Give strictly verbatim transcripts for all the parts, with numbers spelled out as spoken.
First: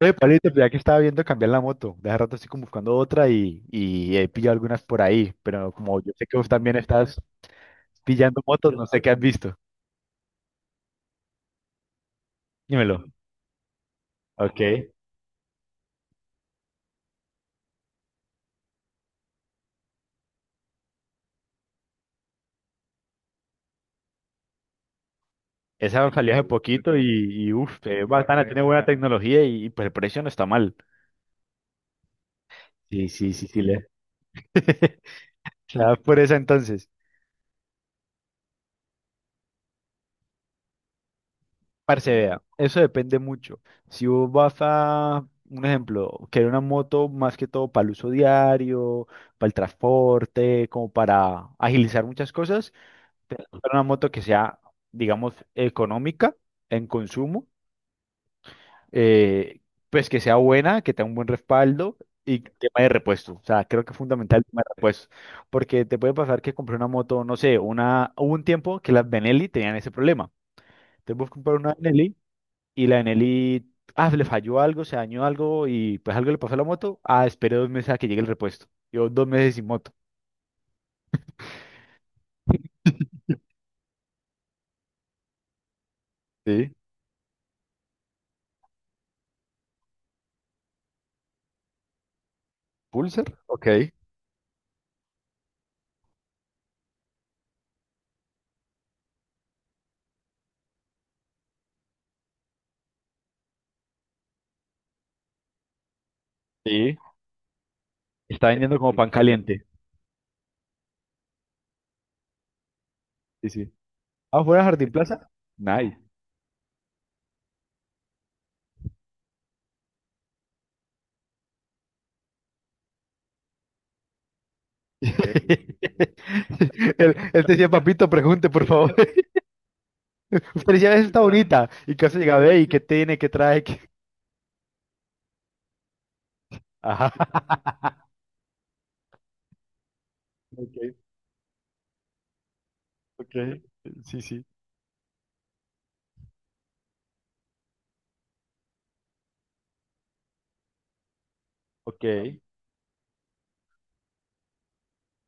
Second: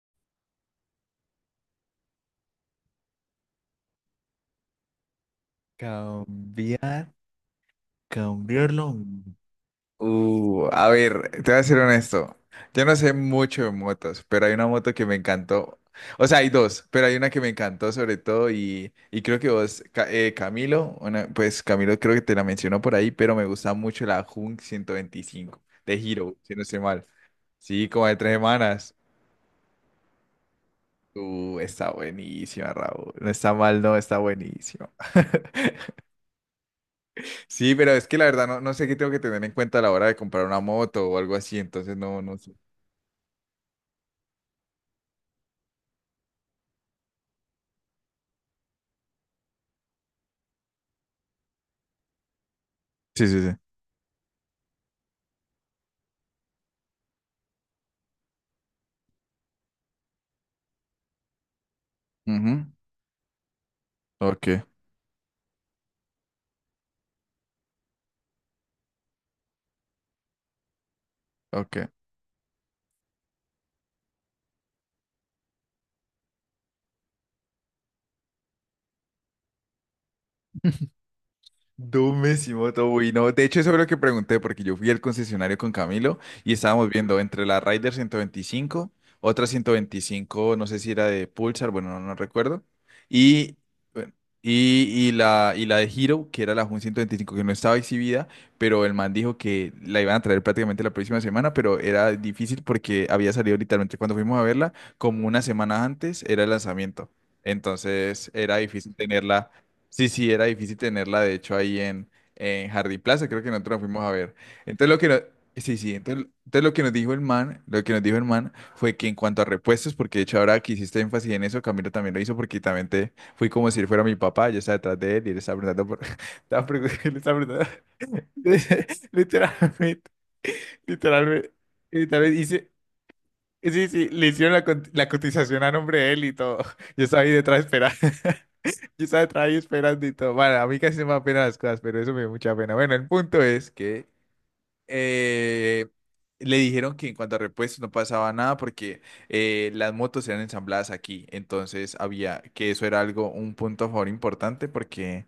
Oye, Pablito, pues, ya que estaba viendo cambiar la moto, de hace rato estoy como buscando otra y, y he pillado algunas por ahí, pero como yo sé que vos también Cambiar, estás pillando motos, no cambiarlo. sé qué has mm, visto. Uh, a ver, te voy a ser honesto. Yo no Dímelo. sé mucho de motos, pero hay Ok. una moto que me encantó. O sea, hay dos, pero hay una que me encantó sobre todo y, y creo que vos, Ca- eh, Camilo, una- pues Camilo creo que te la mencionó por ahí, pero me gusta mucho la Hunk ciento veinticinco de Esa salió Hero, hace si no estoy poquito y, mal. y uff, Sí, es como de tres bacana, tiene buena semanas. tecnología y, y, pues el precio no está mal. Uh, está buenísima, Sí, Raúl. No sí, sí, está sí, mal, le. no, está buenísima. ¿La das por esa entonces? Sí, pero es que la verdad no, no sé qué tengo que tener en cuenta a la hora de comprar una moto o algo así, entonces Parce, no, no vea, sé. eso depende mucho. Si vos vas a, un ejemplo, querer una moto más que todo para el uso diario, para el transporte, como para agilizar muchas cosas, Sí, sí, tenés que sí. buscar una moto que sea, digamos, económica en consumo, eh, pues que sea buena, que tenga un buen respaldo y Ujú. tema de repuesto. O sea, creo que es fundamental el Ok, tema de repuesto, porque te puede pasar que compré una moto, no sé, una, hubo un tiempo que las Benelli tenían ese problema. Entonces vos comprar una ok. Benelli y la Eneli, ah, le falló algo, se dañó algo y pues algo le pasó a la moto. Ah, esperé dos meses a que llegue el repuesto. Yo dos meses sin moto. Dumísimo, todo no. De hecho, eso es lo que pregunté, porque yo fui al concesionario con Camilo y Sí. estábamos viendo entre la Rider ciento veinticinco, otra ciento veinticinco, no sé si era de Pulsar, bueno, no, no recuerdo, Pulsar. y, Ok. bueno, y, y la, y la de Hero, que era la Jun ciento veinticinco que no estaba exhibida, pero el man dijo que la iban a traer prácticamente la próxima semana, pero era difícil porque había salido literalmente cuando fuimos a verla, como una semana antes era el Sí, lanzamiento. Entonces está era vendiendo difícil como pan tenerla. caliente. Sí, sí, era difícil tenerla, de hecho, ahí en, en Jardín Plaza, creo Sí, que sí. nosotros nos fuimos a ver. ¿Ah fuera Entonces Jardín lo que nos, Plaza? sí, sí, Nice. entonces, entonces lo que nos dijo el man, lo que nos dijo el man fue que en cuanto a repuestos, porque de hecho ahora que hiciste énfasis en eso, Camilo también lo hizo porque también te fui como si él fuera mi papá, yo estaba detrás de él y él estaba preguntando por, estaba pregun- Él, él estaba él decía, preguntando, papito, pregunte, por favor. literalmente, Usted decía, "Esa está literalmente, bonita. Y casi literalmente llegaba, ve, ¿y hice, qué tiene? ¿Qué trae? ¿Qué-". sí, sí, le hicieron la, cot- la cotización a nombre de él y todo. Yo Ajá. estaba ahí detrás, yo estaba ahí esperando y todo. Bueno, a Ok, mí casi no me da pena las cosas, pero eso me dio mucha pena. Bueno, el punto ok. es que Sí, sí. eh, le dijeron que en cuanto a repuestos no pasaba nada porque eh, las motos eran ensambladas aquí. Entonces Ok. había que eso era algo, un punto a favor importante porque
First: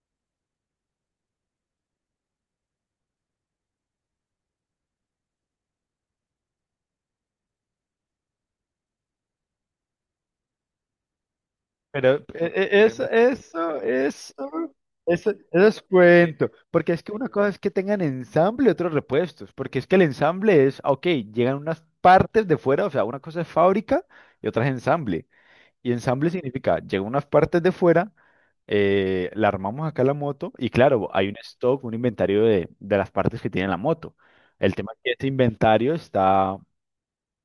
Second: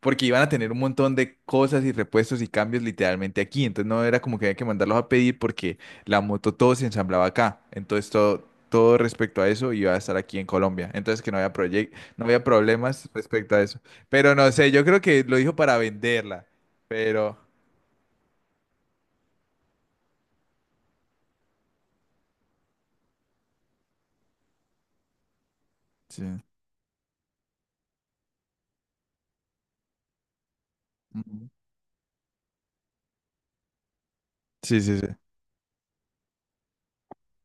porque iban a tener un montón de cosas y repuestos y cambios literalmente aquí. Entonces no era como que había que mandarlos a pedir porque la moto todo se ensamblaba acá. Entonces todo, todo respecto a eso iba a estar aquí en Colombia. Entonces que no había proye- Pero eh, no había eh, eso, sí. problemas respecto a eso. eso, Pero eso, no sé, yo creo que eso, eso lo dijo para es venderla. cuento. Porque es que una Pero cosa es que tengan ensamble y otros repuestos. Porque es que el ensamble es, ah, ok, llegan unas partes de fuera, o sea, una cosa es fábrica y otra es ensamble. Y sí. ensamble significa, llegan unas partes de fuera, eh, la armamos acá la moto y claro, hay un Ujú. stock, un inventario de, de las partes que tiene la moto. El Sí, tema sí, es sí. que este inventario está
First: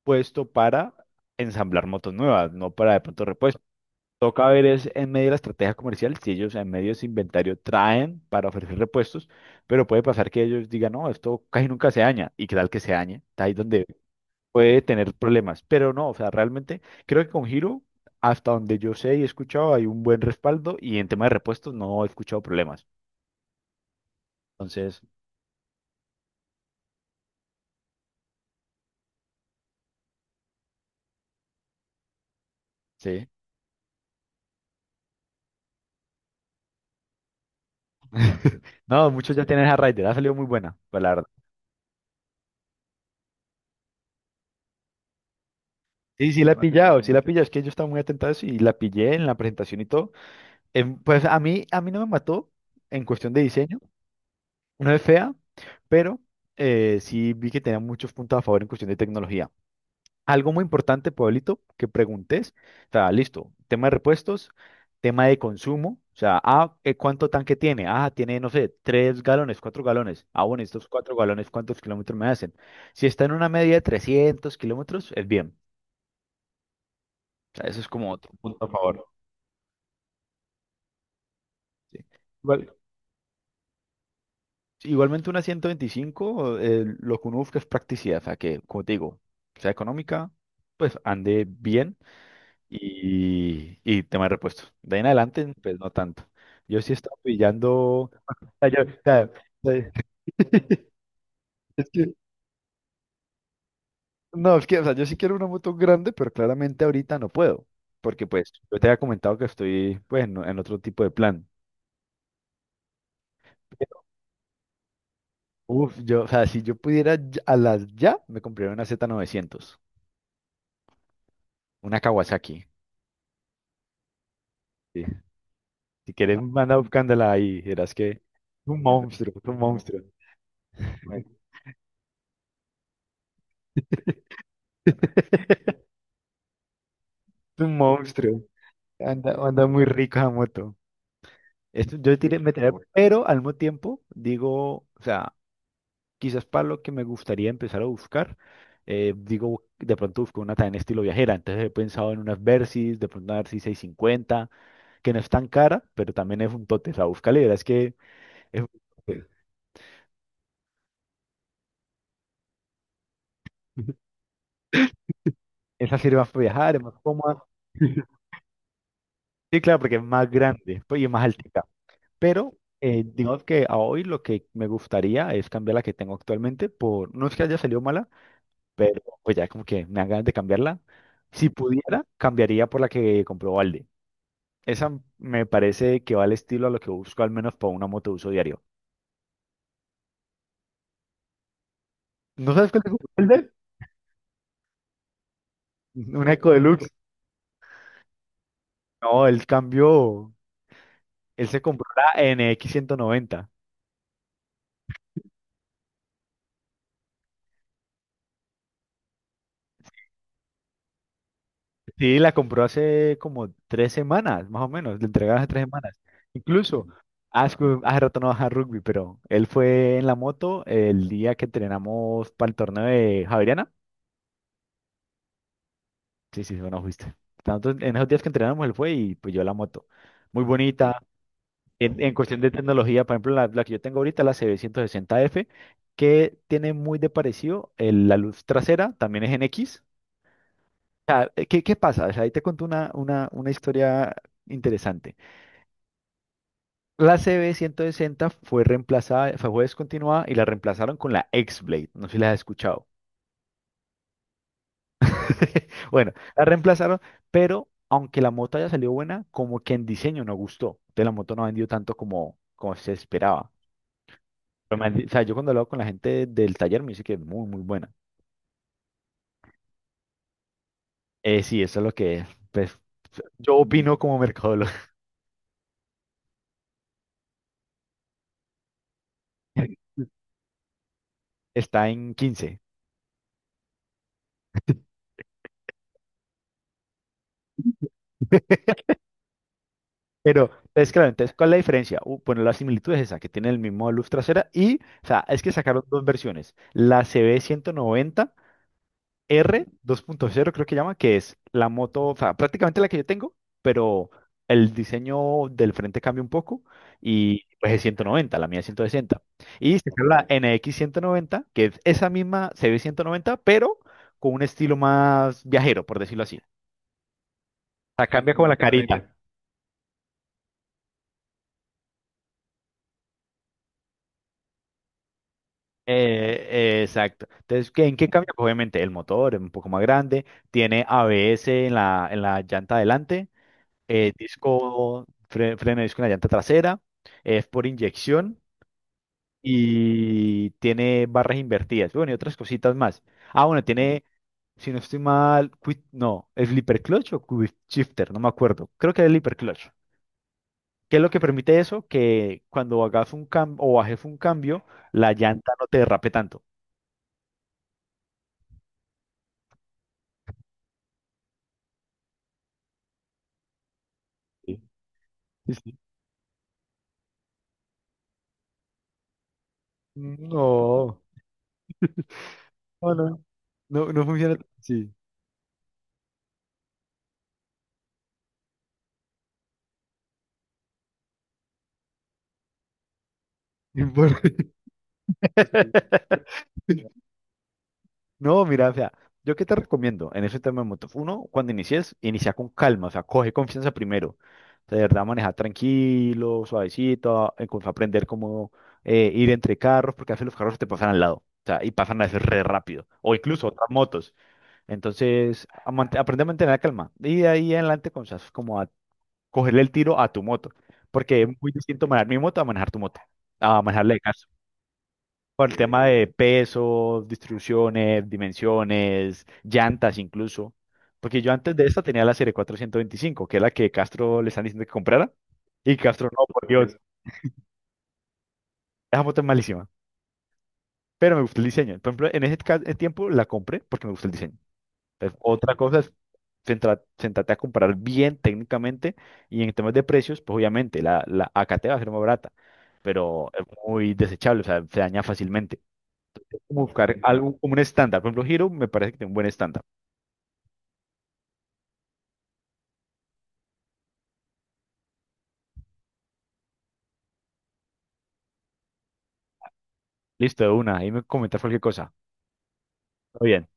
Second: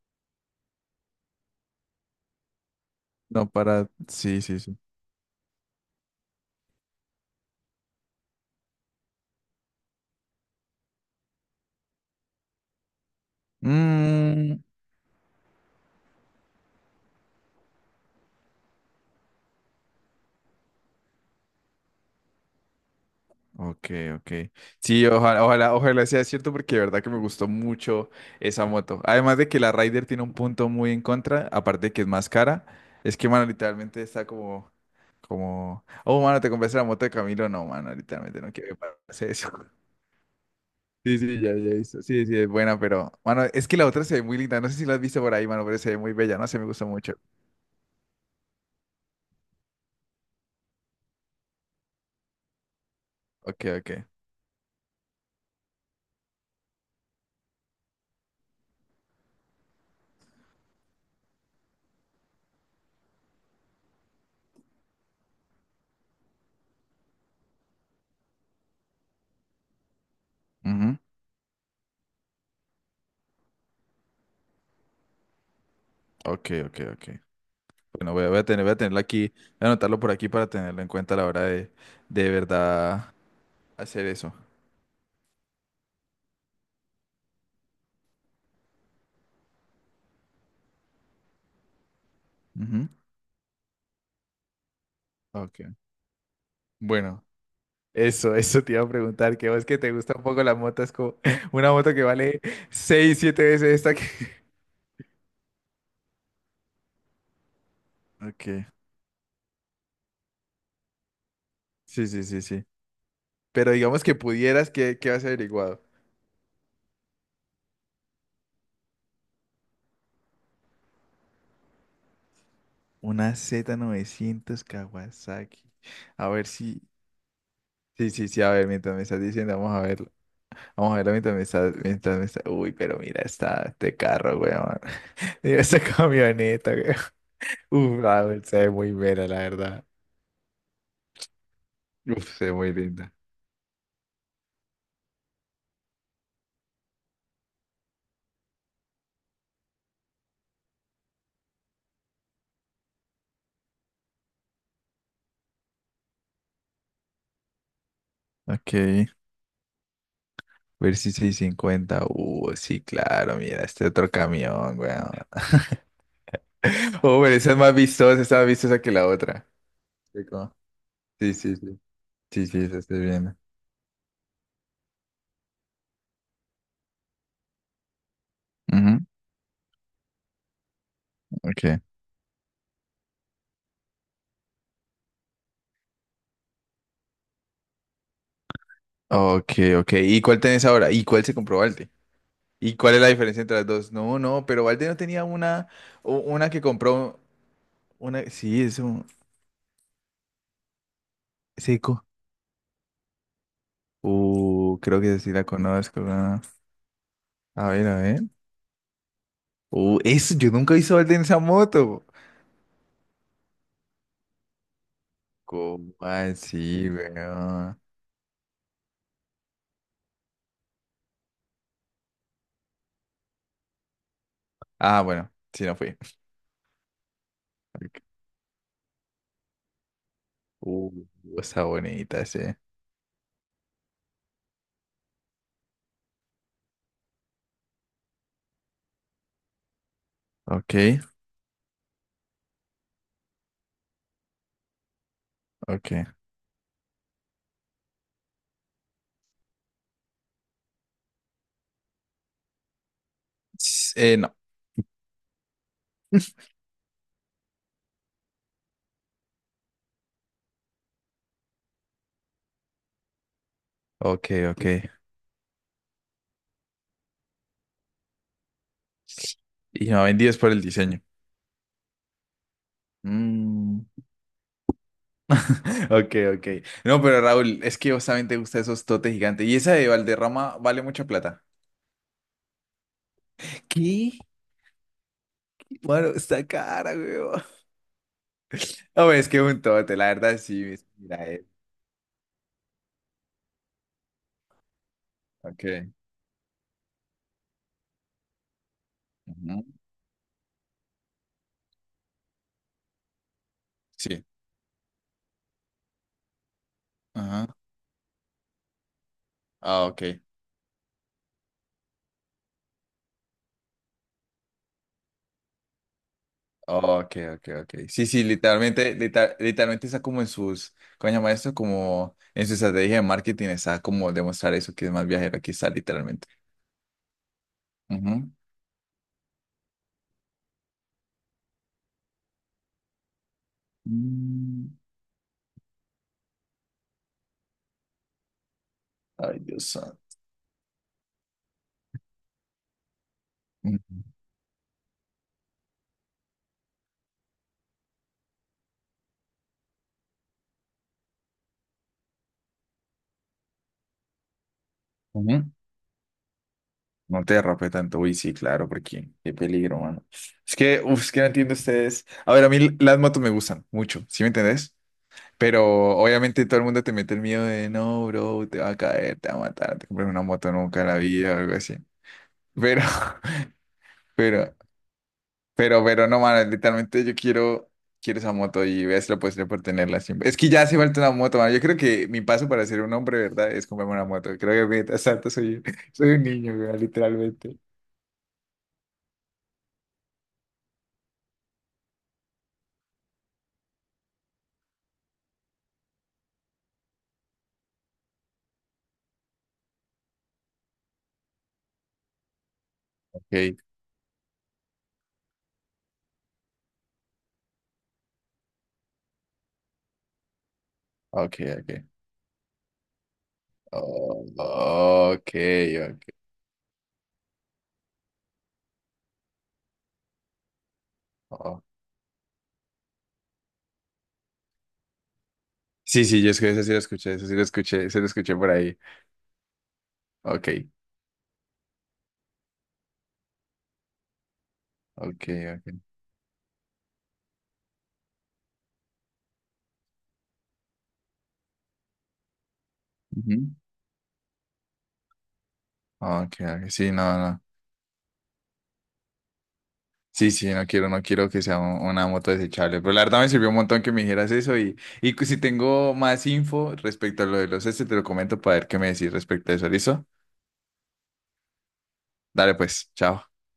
puesto para ensamblar motos nuevas, no para de pronto No, repuestos. para. Sí, Toca sí, ver sí. es en medio de la estrategia comercial si ellos en medio de ese inventario traen para ofrecer repuestos, pero puede pasar que ellos digan, no, esto casi nunca se daña, y que tal que se dañe, está ahí donde Mm, puede tener problemas, pero no, o sea, realmente creo que con Hero, hasta donde yo sé y he escuchado, hay un buen respaldo y en tema de repuestos no he escuchado problemas. ok, ok. Entonces, Sí, ojalá, ojalá, ojalá sea cierto porque de verdad que me gustó mucho esa moto. Además de que la Rider tiene un punto muy en contra, aparte de que es más cara, es sí. que, mano, literalmente está como, como, oh, mano, te compraste la moto de Camilo. No, mano, literalmente no quiero que No, pase muchos ya eso. tienen esa Rider, ha salido muy buena, pues la Sí, verdad. sí, ya, ya he visto. Sí, sí, es buena, pero, mano, es que la otra se ve muy linda. No sé si la has visto por ahí, mano, pero se ve muy Sí, bella. sí No la he sé, me Vale, gusta pillado, sí vale. mucho. La he pillado, es que yo estaba muy atento a eso y la pillé en la presentación y todo. Em, pues a mí, a mí no me mató en cuestión de Ok, diseño, ok. no es fea, pero eh, sí vi que tenía muchos puntos a favor en cuestión de tecnología. Algo muy importante, Pueblito, que preguntes, o sea, listo, tema de repuestos, tema de consumo, o sea, ah, eh, ¿cuánto tanque tiene? Ah, tiene, no sé, tres galones, cuatro galones. Ah, bueno, estos Ujú. cuatro galones, ¿cuántos kilómetros me hacen? Si está en una media de trescientos kilómetros, es bien. Ok, ok, ok. O sea, eso es como Bueno, voy a, otro voy a punto tener, a voy a tenerlo favor. aquí, voy a anotarlo por aquí para tenerlo en cuenta a la hora de, Sí. de Igual- verdad hacer eso. Igualmente una ciento veinticinco, eh, lo que uno busca es practicidad, o sea, que, como te digo, sea económica, pues ande bien Ujú. y, y tema de repuestos. De ahí en adelante, Ok, pues no tanto. Yo sí he estado bueno, pillando... eso, eso o te iba yo- a preguntar, que vos o que eh, te gusta un poco la moto, es como una es moto que que- vale seis, siete veces esta que... no, es que, o sea, yo sí quiero una moto grande, pero claramente ahorita no puedo, porque pues Ok, yo te había comentado que estoy, pues, en, en otro tipo de plan. sí, sí, sí, sí. Pero digamos que pudieras, ¿qué, qué has averiguado? Uf, yo, o sea, si yo pudiera ya- a las ya, me compraría una Z novecientos, una Kawasaki. Una Z novecientos Sí. Kawasaki. Si A quieres, ver manda si... buscándola ahí. Verás Sí, que sí, sí, a ver, un mientras me estás monstruo, es diciendo, un vamos a ver. monstruo. Vamos a ver la mitad de mis sal- mitad de mis sal- Uy, pero mira esta, este carro, weón. Mira Es esa camioneta, weón. un Uf, ah, güey, monstruo. se ve muy vera, Anda, la anda muy verdad. rico esa moto. Esto, yo Uf, tiré, uf, se ve me tiré, muy bueno. linda. Pero al mismo tiempo digo, o sea, quizás para lo que me gustaría empezar a buscar, eh, digo, de pronto busco una también estilo viajera. Entonces he pensado en unas Versys, de pronto una Versys seiscientos cincuenta, que no es tan cara, pero también es un tote. O sea, búscale, verás que es un Ok, tote. ver si seiscientos cincuenta. Uh, sí, claro, mira, este otro camión, weón. Esa sirve más para viajar, es más Oh, pero cómoda. esa es más vistosa, esa es más vistosa que la otra. Sí, claro, porque es Sí, más como... grande, pues, y es más Sí, sí, alta. sí. Sí, Pero sí, esa estoy eh, viendo. digamos que a hoy lo que me gustaría es cambiar la que tengo actualmente por, no es que haya salido mala, pero Ujú. pues ya como que me dan ganas de cambiarla. Si Ok, pudiera, cambiaría por la que compró Valde. Esa me parece que va al estilo a lo que busco al menos para una moto de uso diario. ok, ok. ¿Y cuál tenés ahora? ¿Y cuál se comprobó? ¿No sabes ¿Y cuál te cuál es compró la diferencia Valde? entre las dos? No, no, pero Valde no tenía una, u- Una una Eco que Deluxe. compró, una, sí, es un No, él cambió, él se compró seco. la N X ciento noventa. Uh, creo que sí la conozco. Ah, a ver, a ver. Uh, eso, yo nunca hice Valde en esa moto. Sí, la compró hace como tres semanas, más o menos. Le entregaron hace tres ¿Cómo semanas. Incluso, así, hace, weón? hace rato no baja rugby, pero él fue en la moto el día que entrenamos para el torneo de Javeriana. Ah, bueno, sí, no fui. Sí, sí, bueno, fuiste. Tanto- en Ok. esos días que entrenamos, él fue y pues yo la moto. Muy Uh, bonita. Está En, en bonita, sí. cuestión de tecnología, por ejemplo, la, la que yo tengo ahorita, la C B ciento sesenta F, que tiene muy de parecido el- la luz trasera, también es en X. Ok, Eh, ¿Qué, qué pasa? O sea, ahí te conté una, una, una historia interesante. ok. La C B ciento sesenta fue reemplazada, fue fue descontinuada y la reemplazaron con la X-Blade. No sé si la has escuchado. S- Eh, no. Bueno, la reemplazaron, pero aunque la moto haya salido buena, como que en diseño no gustó. Entonces la moto no ha vendido tanto como, como se esperaba. Ok, ok. Pero me han di- o sea, yo cuando hablo con la gente del taller me dice que es muy, muy buena. Y me vendí es por el diseño. Eh, sí, eso es lo que, pues, yo Mm. opino como mercadólogo. Ok, ok. No, pero Raúl, es que vos también te gustan esos totes gigantes. Y esa de Valderrama vale mucha plata. Está en quince. ¿Qué? Bueno, está cara, weón. No, es que es un tote, la verdad, Pero, sí. es- es claro, Mira, entonces, eh. ¿cuál es la diferencia? Uh, bueno, la similitud es esa, que tiene el mismo luz trasera y, o sea, es que sacaron Ok. dos versiones. La Ujú. C B ciento noventa R dos punto cero, creo que llama, que es la moto, o sea, prácticamente la que yo tengo, pero Sí. el diseño del frente cambia un poco y Ajá. pues es ciento noventa, la mía es ciento sesenta. Y Ah, ok. sacaron la N X ciento noventa, que es esa misma C B ciento noventa, pero con un estilo más viajero, por decirlo así. Ok, ok, ok. Sí, sí, Cambia como la literalmente, carita. lita- literalmente está como en sus, ¿cómo se llama esto? Como en su estrategia de marketing está como demostrar eso que es más viajero, aquí está literalmente. Eh, eh, exacto. Entonces, ¿qué- ¿en qué cambia? Ujú. Pues, obviamente el motor es un poco más grande, tiene A B S en la, en la llanta delante, eh, Mm, disco, fre- freno de disco en la llanta trasera, es por inyección ay, Dios santo. y tiene barras invertidas. Bueno, y otras cositas más. Ah, bueno, tiene, si no estoy mal, quick- no, ¿es flipper clutch o quick shifter? No me acuerdo. Creo que es flipper clutch. ¿Qué es lo que permite eso? Que cuando hagas un cambio o bajes un cambio, la Ujú. llanta no te derrape tanto. No te derrape tanto, uy, sí, claro, porque qué peligro, mano. Es que, uf, es que no entiendo ustedes. A ver, a mí las motos me gustan mucho, ¿sí me entendés? Sí. Pero obviamente todo el mundo te mete el miedo de, no, bro, te va a caer, te va a matar, te compras una moto nunca en la No, vida o algo así. Pero, no, no, no, no funciona tan pero, así. pero, pero no, mano, literalmente yo quiero, quiero esa moto y ves lo posible por tenerla siempre. Es que ya hace falta una moto, mano. Yo creo que mi paso para ser un hombre, ¿verdad? Es comprarme una moto. Porque- Creo que mientras tanto soy, soy un niño, weón, literalmente. No, mira, o sea, yo qué te recomiendo en ese tema de motos. Uno, cuando inicies, inicia con calma, o sea, coge confianza primero. O sea, de verdad, manejar tranquilo, suavecito, eh, con- aprender cómo eh, ir entre carros, porque a veces los carros te pasan al lado, o sea, y pasan a veces re rápido, o Ok, incluso otras motos. Entonces, a mant- aprende a mantener la calma. Y de ahí en adelante, con como cogerle el tiro a tu moto, porque es ok, muy ok. distinto manejar mi moto a manejar tu moto, a manejarle de Oh, caso. ok, Por el tema de ok. peso, distribuciones, dimensiones, llantas incluso. Porque yo antes Oh. de esta tenía la serie cuatrocientos veinticinco, que es la que Castro le están diciendo que comprara. Y Sí, Castro, sí, no, yo es por que eso sí Dios, lo escuché, eso sí lo escuché, se lo escuché por ahí. esa moto es malísima. Ok, Pero me gustó el diseño. Por ejemplo, en ese ca- tiempo la compré porque me gustó el diseño. Es- ok, Otra cosa ok. es centra- centrarte a comprar bien técnicamente y en temas de precios, pues obviamente la, la acate va a ser más barata, pero Ujú. es muy desechable, o sea, se daña fácilmente. Ok, Como ok, sí, buscar no, algo no. como un estándar, por ejemplo, Hero me parece que tiene un buen estándar. Sí, sí, no quiero, no quiero que sea un- una moto desechable. Pero la verdad me sirvió un montón que me dijeras eso y, y cu- si tengo más info respecto a lo de los este, te lo comento para ver qué me decís respecto a eso, ¿listo? Listo, de una, ahí me comentas cualquier cosa. Dale pues, Todo chao. bien.